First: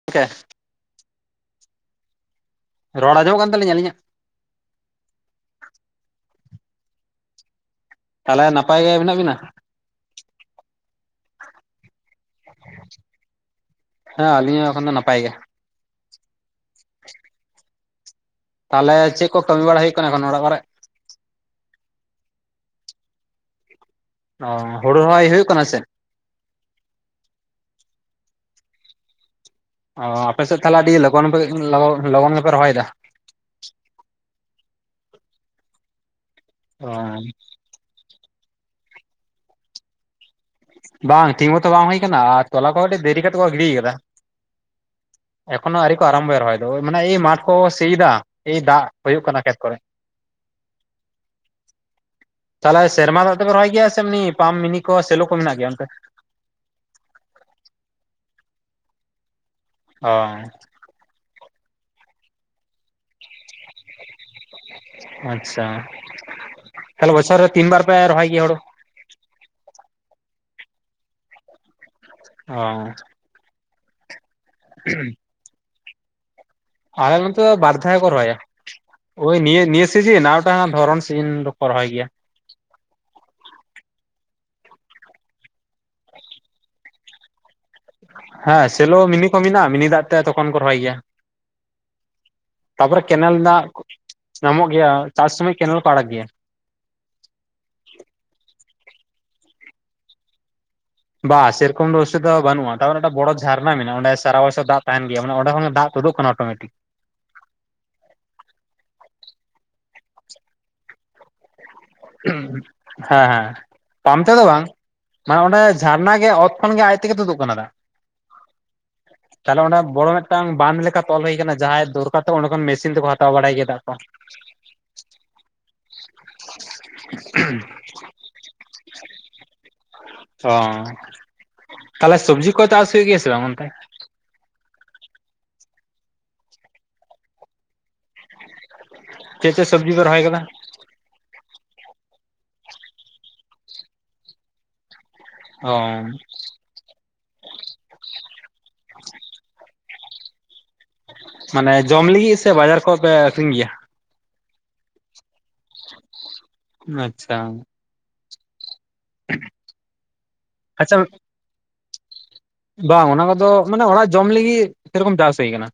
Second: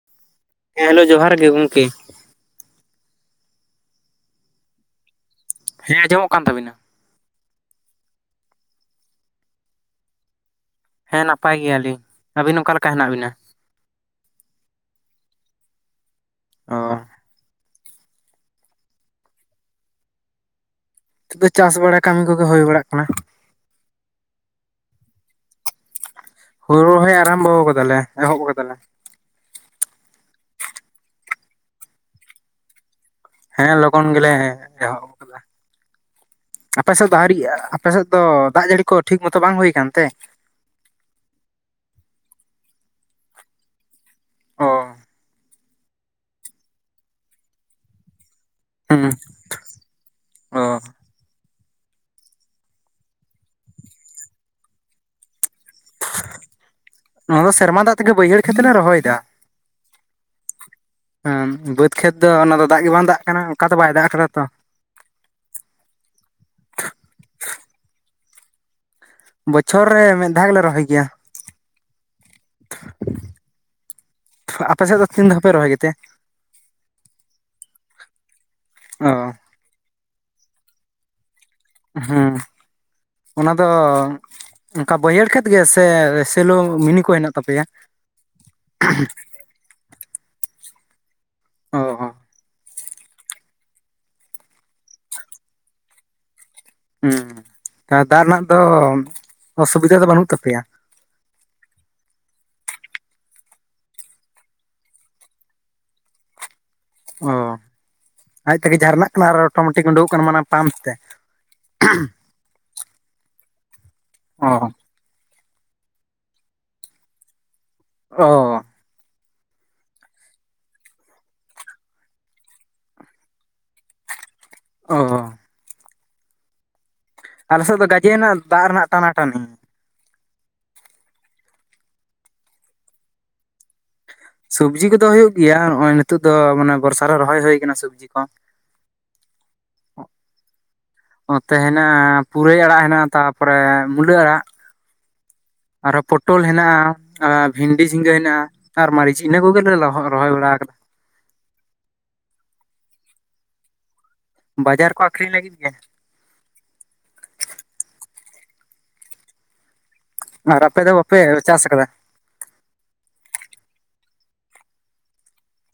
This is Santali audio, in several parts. [inaudible] ᱦᱮᱸ ᱦᱮᱞᱳ ᱡᱚᱦᱟᱨ ᱜᱮ ᱜᱚᱢᱠᱮ᱾ ᱨᱚᱲ ᱟᱸᱡᱚᱢᱚᱜ ᱠᱟᱱ ᱛᱟᱹᱞᱤᱧ ᱟᱹᱞᱤᱧᱟᱜ? ᱦᱮᱸ ᱟᱡᱚᱢᱚᱜ ᱠᱟᱱ ᱛᱟᱹᱵᱤᱱᱟ᱾ ᱛᱟᱦᱚᱞᱮ ᱱᱟᱯᱟᱭ ᱜᱮ ᱢᱮᱱᱟᱜ ᱵᱤᱱᱟ? ᱦᱮᱸ ᱱᱟᱯᱟᱭ ᱜᱮᱭᱟᱞᱤᱧ ᱾ᱟᱹᱵᱤᱱ ᱚᱱᱠᱟ ᱞᱮᱠᱟ ᱦᱮᱱᱟᱜ ᱵᱤᱱᱟ? ᱦᱮᱸ ᱟᱹᱞᱤᱧ ᱦᱚᱸ ᱮᱠᱷᱚᱱ ᱫᱚ ᱱᱟᱯᱟᱭ ᱜᱮ᱾ ᱚ ᱛᱟᱦᱚᱞᱮ ᱪᱮᱫ ᱠᱚ ᱠᱟᱹᱢᱤ ᱵᱟᱲᱟ ᱦᱩᱭᱩᱜ ᱠᱟᱱᱟ ᱮᱠᱷᱚᱱ ᱚᱲᱟᱜ ᱠᱚᱨᱮᱜ? ᱱᱤᱛᱚᱜ ᱫᱚ ᱪᱟᱥ ᱵᱟᱲᱟ ᱠᱟᱹᱢᱤ ᱠᱚᱜᱮ ᱦᱩᱭ ᱵᱟᱲᱟᱜ ᱠᱟᱱᱟ᱾ ᱚ ᱦᱩᱲᱩ ᱨᱚᱦᱚᱭ ᱦᱩᱭᱩᱜ ᱠᱟᱱᱟ ᱥᱮ? ᱦᱳᱲᱳ ᱨᱚᱦᱚᱭ ᱟᱨᱟᱢᱵᱷᱚ ᱟᱠᱟᱫᱟᱞᱮ ᱮᱦᱚᱵ ᱟᱠᱟᱫᱟᱞᱮ᱾ ᱚᱻ ᱟᱯᱮᱥᱮᱫ ᱛᱟᱦᱚᱞᱮ ᱟᱹᱰᱤ ᱞᱚᱜᱚᱱᱯᱮ ᱞᱚᱜᱚᱱ ᱜᱮᱯᱮ ᱨᱚᱦᱚᱭᱮᱫᱟ᱾ ᱦᱮᱸ ᱞᱚᱜᱚᱱ ᱜᱮᱞᱮ ᱮᱦᱚᱜᱩ ᱠᱟᱫᱟ, ᱟᱯᱮ ᱥᱮᱫ ᱫᱚ ᱚ ᱟᱣᱨᱤᱜᱼᱟ? ᱟᱯᱟᱥᱮᱫ ᱫᱚ ᱫᱟᱜ ᱡᱟᱹᱲᱤ ᱠᱚ ᱴᱷᱤᱠ ᱢᱚᱛᱚ ᱵᱟᱝ ᱦᱩᱭ ᱟᱠᱟᱱ ᱛᱮ? ᱵᱟᱝ ᱴᱷᱤᱠ ᱢᱚᱛᱚ ᱵᱟᱝ ᱦᱩᱭ ᱟᱠᱟᱱᱟ ᱟᱨ ᱛᱚᱞᱟ ᱠᱚ ᱠᱟᱹᱴᱤᱡ ᱫᱮᱨᱤ ᱠᱟᱛᱮ ᱠᱚ ᱜᱤᱰᱤ ᱟᱠᱟᱫᱟ᱾ ᱚ ᱮᱠᱷᱚᱱᱳ ᱟᱣᱨᱤᱠᱚ ᱟᱨᱟᱢᱵᱷᱚᱭᱟ ᱨᱚᱦᱚᱭ ᱫᱚ ᱳᱭ ᱢᱟᱱᱮ ᱢᱟᱴ ᱠᱚ ᱠᱚ ᱥᱤᱭ ᱮᱫᱟ᱾ ᱮᱭ ᱫᱟᱜ ᱦᱩᱸ ᱦᱩᱭᱩᱜ ᱠᱟᱱᱟ ᱠᱷᱮᱛ ᱠᱚᱨᱮ᱾ ᱚ ᱛᱟᱦᱚᱞᱮ ᱥᱮᱨᱢᱟ ᱫᱟᱜ ᱛᱮᱯᱮ ᱨᱚᱦᱚᱭ ᱜᱮᱭᱟ ᱥᱮ ᱮᱢᱱᱤ ᱯᱟᱢ ᱢᱤᱱᱤ ᱠᱚ ᱥᱮᱞᱳ᱾ ᱢᱮᱱᱟᱜ ᱜᱮᱭᱟ ᱚᱱᱛᱮ? ᱱᱚᱣᱟ ᱫᱚ ᱥᱮᱨᱢᱟ ᱫᱟᱜ ᱛᱮᱜᱮ ᱵᱟᱹᱭᱦᱟᱹᱲ ᱠᱷᱮᱛᱞᱮ ᱨᱚᱦᱚᱭᱮᱫᱟ᱾ ᱚᱻ᱾ ᱦᱮᱸ ᱵᱟᱹᱫᱽ ᱠᱷᱮᱛ ᱫᱚ ᱚᱱᱟ ᱫᱚ ᱫᱟᱜ ᱜᱮ ᱵᱟᱝ ᱫᱟᱜ ᱠᱟᱱᱟ ᱚᱠᱟ ᱫᱚ ᱵᱟᱭ ᱫᱟᱜ ᱠᱟᱫᱟ ᱛᱚ᱾ ᱟᱪᱪᱷᱟ ᱛᱟᱦᱚᱞᱮ ᱵᱚᱪᱷᱚᱨ ᱨᱮ ᱛᱤᱱ ᱵᱟᱨ ᱯᱮ ᱨᱚᱦᱚᱭ ᱜᱮᱭᱟ ᱦᱳᱲᱳ? ᱵᱚᱪᱷᱚᱨ ᱨᱮ ᱢᱤᱫ ᱫᱷᱟᱣ ᱜᱮᱞᱮ ᱨᱚᱦᱚᱭ ᱜᱮᱭᱟ᱾ ᱚᱻ᱾ ᱟᱯᱮ ᱥᱮᱫ ᱫᱚ ᱛᱤᱱ ᱫᱷᱟᱣ ᱯᱮ ᱨᱚᱦᱚᱭ ᱜᱮᱛᱮ? ᱟᱞᱮ ᱱᱚᱛᱚ ᱵᱟᱨ ᱫᱷᱟᱣ ᱜᱮᱠᱚ ᱨᱚᱦᱚᱭᱟ ᱚ ᱳᱭ ᱱᱤᱭᱟᱹ ᱱᱤᱭᱟᱹ ᱥᱤᱡᱤᱱ ᱟᱨᱢᱤᱴᱟᱝ ᱫᱷᱚᱨᱚᱱ ᱥᱤᱡᱤᱱ ᱫᱚᱠᱚ ᱨᱚᱦᱚᱭ ᱜᱮᱭᱟ ᱦᱩᱸ᱾ ᱚᱱᱟ ᱫᱚ ᱚᱱᱠᱟ ᱵᱟᱹᱭᱦᱟᱹᱲ ᱠᱷᱮᱛ ᱜᱮᱥᱮ ᱥᱮᱞᱚ ᱢᱤᱱᱤ ᱠᱚ ᱦᱮᱱᱟᱜ ᱛᱟᱯᱮᱭᱟ? ᱦᱮᱸ ᱥᱮᱞᱚ ᱢᱤᱱᱤ ᱠᱚ ᱢᱮᱱᱟᱜᱼᱟ ᱢᱤᱱᱤ ᱫᱟᱜ ᱛᱮ ᱛᱚᱠᱷᱚᱱ ᱠᱚ ᱨᱚᱦᱚᱭ ᱜᱮᱭᱟ᱾ ᱚ ᱦᱚᱸ ᱾ ᱛᱟᱯᱚᱨᱮ ᱠᱮᱱᱮᱞ ᱫᱟᱜ ᱧᱟᱢᱚᱜ ᱜᱮᱭᱟ ᱪᱟᱥ ᱥᱩᱢᱚᱭ ᱠᱮᱱᱮᱞ ᱠᱚ ᱟᱲᱟᱜ ᱜᱮᱭᱟ᱾ ᱦᱮᱸ ᱫᱟᱜ ᱨᱮᱱᱟᱜ ᱫᱚ ᱚᱥᱩᱵᱤᱫᱟ ᱫᱚ ᱵᱟᱹᱱᱩᱜ ᱛᱟᱯᱮᱭᱟ ᱾ ᱵᱟ ᱥᱮᱨᱚᱠᱚᱢ ᱫᱚ ᱚᱥᱩᱵᱤᱫᱷᱟ ᱫᱚ ᱵᱟᱹᱱᱩᱜᱼᱟ ᱛᱟᱨᱢᱟᱱᱮ ᱢᱤᱫᱴᱟ ᱵᱚᱲᱚ ᱡᱷᱟᱨᱱᱟ ᱢᱮᱱᱟᱜᱼᱟ ᱚᱰᱮ ᱥᱟᱨᱟ ᱵᱚᱭᱷᱚᱨ ᱫᱟᱜ ᱛᱟᱦᱮᱱ ᱜᱮᱭᱟ ᱢᱟᱱᱮ ᱚᱸᱰᱮ ᱠᱷᱚᱱ ᱫᱚ ᱫᱟᱜ ᱩᱰᱩᱠᱚᱜ ᱠᱟᱱᱟ ᱚᱴᱳᱢᱮᱴᱤᱠ᱾ ᱚ ᱟᱡ ᱛᱮᱜᱮ ᱡᱷᱟᱨᱱᱟᱜ ᱠᱟᱱᱟ ᱟᱨ ᱚᱴᱳᱢᱮᱴᱤᱠ ᱩᱰᱩᱠᱚᱜ ᱠᱟᱱᱟ ᱢᱟᱱᱮ ᱯᱟᱢᱯ ᱛᱮ᱾ ᱦᱮᱸ ᱦᱮᱸ ᱯᱟᱯᱢ ᱛᱮᱫᱚ ᱵᱟᱝ ᱚ ᱾ ᱢᱟᱱᱮ ᱚᱸᱰᱮ ᱡᱷᱟᱨᱱᱟ ᱜᱮ ᱚᱛ ᱠᱷᱚᱱ ᱜᱮ ᱟᱡ ᱛᱮᱜᱮ ᱛᱩᱫᱩᱜ ᱠᱟᱱᱟ ᱫᱟᱜ ᱾ ᱚᱻ᱾ ᱛᱟᱦᱚᱞᱮ ᱚᱰᱮᱸ ᱵᱚᱲᱚ ᱢᱤᱫᱴᱟᱝ ᱵᱟᱱ ᱞᱮᱠᱟ ᱛᱚᱞ ᱦᱩᱭ ᱟᱠᱟᱱᱟ ᱡᱟᱦᱟᱸᱭ ᱫᱚᱨᱠᱟᱨ ᱛᱟᱠᱚ ᱚᱸᱰᱮ ᱠᱷᱚᱱ ᱢᱮᱥᱤᱱ ᱛᱮᱠᱚ ᱦᱟᱛᱟᱣ ᱵᱟᱲᱟᱭ ᱜᱮᱭᱟ ᱫᱟᱜ ᱠᱚ ᱾ ᱚᱻ᱾ ᱟᱞᱮ ᱥᱮᱫ ᱫᱚ ᱜᱟᱡᱮ ᱨᱮᱱᱟᱜ ᱫᱟᱜ ᱨᱮᱱᱟᱜ ᱴᱟᱱᱟ ᱴᱟᱹᱱᱤ ᱾ ᱚ ᱛᱟᱦᱚᱞᱮ ᱥᱚᱵᱽᱡᱤ ᱠᱚ ᱪᱟᱥ ᱦᱩᱭ ᱜᱮᱭᱟ ᱥᱮ ᱵᱟᱝ ᱜᱚᱢᱠᱮ? ᱥᱚᱵᱡᱤ ᱠᱚᱫᱚ ᱦᱩᱭᱩᱜ ᱜᱮᱭᱟ ᱱᱚᱜᱼᱚᱭ ᱱᱤᱛᱚᱜ ᱫᱚ ᱢᱟᱱᱮ ᱵᱚᱨᱥᱟ ᱨᱮ ᱨᱚᱦᱚᱭ ᱦᱩᱭ ᱠᱟᱱᱟ ᱥᱚᱵᱡᱤ ᱠᱚ ᱾ ᱪᱮᱫ ᱪᱮᱫ ᱥᱚᱵᱽᱡᱤ ᱯᱮ ᱨᱚᱦᱚᱭ ᱟᱠᱟᱫᱟ? ᱚᱛᱮ ᱦᱮᱱᱟᱜᱼᱟ ᱯᱩᱨᱟᱹᱭ ᱟᱲᱟᱜ ᱦᱮᱱᱟᱜᱼᱟ ᱛᱟᱯᱚᱨᱮ ᱢᱩᱞᱟᱹ ᱟᱲᱟᱜ ᱾ ᱚ ᱟᱨᱚ ᱯᱚᱴᱚᱞ ᱦᱮᱱᱟᱜᱼᱟ᱾ ᱟᱨ ᱵᱷᱤᱱᱰᱤ ᱡᱷᱤᱸᱜᱟᱹ ᱦᱮᱱᱟᱜᱼᱟ ᱟᱨ ᱢᱟᱹᱨᱤᱪ ᱤᱱᱟᱹ ᱠᱚᱜᱮᱞᱮ ᱨᱚᱦᱚᱭ ᱵᱟᱲᱟ ᱟᱠᱟ ᱢᱟᱱᱮ ᱡᱚᱢ ᱞᱟᱹᱜᱤᱫ ᱥᱮ ᱵᱟᱡᱟᱨ ᱠᱷᱚᱡ ᱯᱮ ᱟᱠᱷᱨᱤᱧ ᱜᱮᱭᱟ? ᱵᱟᱡᱟᱨ ᱠᱚ ᱟᱹᱷᱨᱤᱧ ᱞᱟᱹᱜᱤᱫ ᱜᱮ ᱾ ᱟᱪᱪᱷᱟ ᱾ ᱟᱨ ᱟᱯᱮ ᱫᱚ ᱟᱪᱪᱷᱟ ᱵᱟᱯᱮ ᱪᱟᱥ ᱟᱠᱟᱫᱟ? ᱵᱟᱝ ᱚᱱᱟ ᱠᱚᱫᱚ ᱢᱟᱱᱮ ᱚᱲᱟᱜ ᱡᱚᱢ ᱞᱟᱹᱜᱤᱫ ᱥᱮᱨᱚᱠᱚᱢ ᱪᱟᱥ ᱦᱩᱭ ᱟᱠᱟᱱᱟ᱾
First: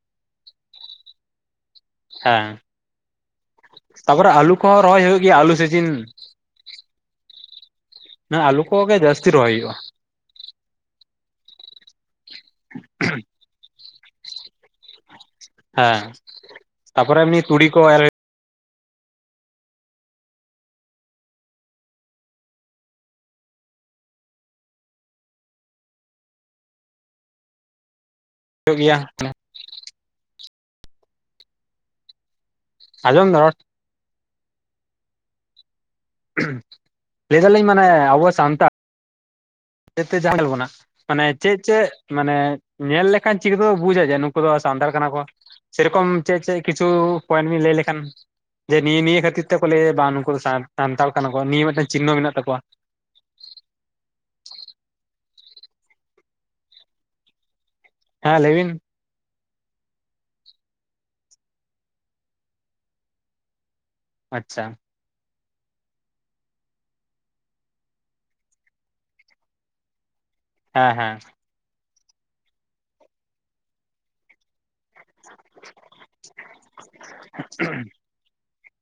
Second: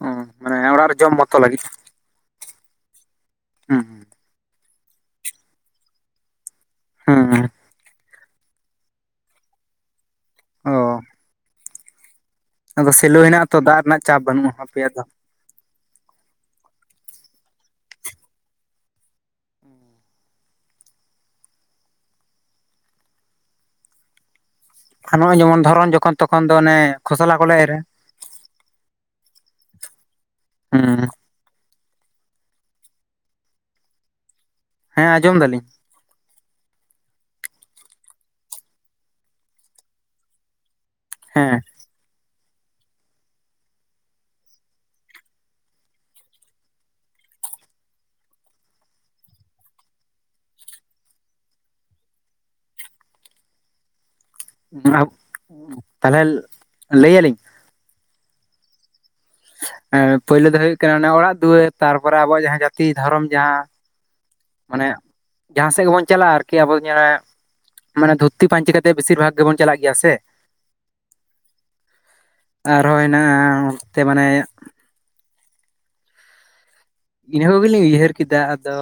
ᱚ ᱢᱟᱱᱮ ᱚᱲᱟᱜ ᱨᱮ ᱡᱚᱢ ᱢᱚᱛᱚ ᱞᱟᱹᱜᱤᱫ ᱾ ᱦᱮᱸ ᱛᱟᱯᱚᱨᱮ ᱟᱹᱞᱩ ᱠᱚᱦᱚᱸ ᱨᱚᱦᱚᱭ ᱦᱩᱭᱩᱜ ᱜᱮᱭᱟ ᱟᱹᱞᱩ ᱥᱤᱡᱤᱱ ᱾ ᱦᱩᱸ ᱾ ᱦᱮ ᱟᱹᱞᱩ ᱠᱚᱜᱮ ᱡᱟᱹᱥᱛᱤ ᱨᱚᱦᱚᱭ ᱦᱩᱭᱩᱜᱼᱟ ᱾ ᱚ᱾ ᱟᱫᱚ ᱥᱮᱞᱳ ᱦᱮᱱᱟᱜ ᱟᱛᱚ ᱫᱟᱜ ᱨᱮᱱᱟᱜ ᱪᱟᱯ ᱵᱟᱹᱱᱩᱜᱼᱟ ᱟᱯᱮᱭᱟᱜ ᱫᱚ ᱾ ᱦᱮᱸ ᱛᱟᱯᱚᱨ ᱮᱢᱱᱤ ᱛᱩᱲᱤ ᱠᱚ ᱮᱨ ᱟᱨ ᱱᱚᱜᱼᱚᱭ ᱡᱮᱢᱚᱱ ᱫᱷᱚᱨᱚᱱ ᱡᱚᱠᱷᱚᱱ ᱛᱚᱠᱷᱚᱱ ᱫᱚ ᱚᱱᱮ ᱠᱷᱚᱥᱚᱞᱟ ᱠᱚᱞᱮ ᱮᱨᱟ᱾ ᱦᱩᱭᱩᱜ ᱜᱮᱭᱟ ᱾ ᱦᱩᱸ᱾ ᱟᱸᱡᱚᱢ ᱫᱟ ᱨᱚᱲ? ᱦᱮᱸ ᱟᱸᱡᱚᱢ ᱫᱟᱞᱤᱧ᱾ ᱞᱟᱹᱭ ᱫᱟᱞᱤᱧ ᱢᱟᱱᱮ ᱟᱵᱚ ᱥᱟᱱᱛᱟᱲ ᱡᱟᱦᱟᱸ ᱧᱮᱞ ᱵᱚᱱᱟ ᱢᱟᱱᱮ ᱦᱮᱸ ᱪᱮᱫ ᱪᱮᱫ ᱢᱟᱱᱮ ᱧᱮᱞ ᱞᱮᱠᱷᱟᱱ ᱪᱤᱠᱟᱹ ᱛᱮᱠᱚ ᱵᱩᱡᱟ ᱡᱮ ᱱᱩᱠᱩ ᱫᱚ ᱥᱟᱱᱛᱟᱲ ᱠᱟᱱᱟ ᱠᱚ? ᱥᱮ ᱨᱚᱠᱚᱢ ᱪᱮᱫ ᱪᱮᱫ ᱠᱤᱪᱷᱩ ᱯᱚᱭᱮᱱᱴ ᱵᱤᱱ ᱞᱟᱹᱭ ᱞᱮᱠᱷᱟᱱ᱾ ᱡᱮ ᱱᱤᱭᱟᱹ ᱱᱤᱭᱟᱹ ᱠᱷᱟᱹᱛᱤᱨ ᱛᱮᱠᱚ ᱞᱟᱹᱭᱟ ᱵᱟᱝ ᱱᱩᱠᱩ ᱫᱚ ᱥᱟᱱᱛᱟᱲ ᱠᱟᱱᱟ ᱠᱚ ᱱᱤᱭᱟᱹ ᱢᱤᱫᱴᱟᱝ ᱪᱤᱱᱱᱚ ᱢᱮᱱᱟᱜ ᱛᱟᱠᱚᱣᱟ᱾ ᱛᱟᱦᱚᱞᱮ ᱞᱟᱹᱭ ᱟᱞᱤᱧ? ᱦᱮᱸ ᱞᱟᱹᱭ ᱵᱤᱱ᱾ ᱯᱳᱭᱞᱳ ᱫᱚ ᱦᱩᱭᱩᱜ ᱠᱟᱱᱟ ᱚᱱᱮ ᱚᱲᱟᱜ ᱫᱩᱣᱟᱹᱨ ᱛᱟᱨᱯᱚᱨᱮ ᱟᱵᱚᱣᱟᱜ ᱡᱟᱦᱟᱸ ᱡᱟᱹᱛᱤ ᱫᱷᱚᱨᱚᱢ ᱡᱟᱦᱟᱸ ᱟᱪᱪᱷᱟ ᱢᱟᱱᱮ ᱡᱟᱦᱟᱸ ᱥᱮᱫ ᱜᱮᱵᱚᱱ ᱪᱟᱞᱟᱜ-ᱟ ᱟᱨᱠᱤ ᱟᱵᱚ ᱫᱚ ᱧᱮᱞ ᱢᱮ ᱢᱟᱱᱮ ᱫᱷᱩᱛᱤ ᱯᱟᱹᱧᱪᱤ ᱠᱟᱛᱮᱫ ᱵᱮᱥᱤᱨ ᱵᱷᱟᱜᱽ ᱜᱮᱵᱚᱱ ᱪᱟᱞᱟᱜ ᱜᱮᱭᱟ ᱥᱮ ᱦᱮᱸ ᱦᱮᱸ ᱟᱨᱦᱚᱸ ᱦᱮᱱᱟᱜ-ᱟ ᱚᱱᱛᱮ ᱢᱟᱱᱮ [inaudible] ᱤᱱᱟᱹ ᱠᱚᱜᱮᱞᱤᱧ ᱩᱭᱦᱟᱹᱨ ᱠᱮᱫᱟ ᱟᱫᱚ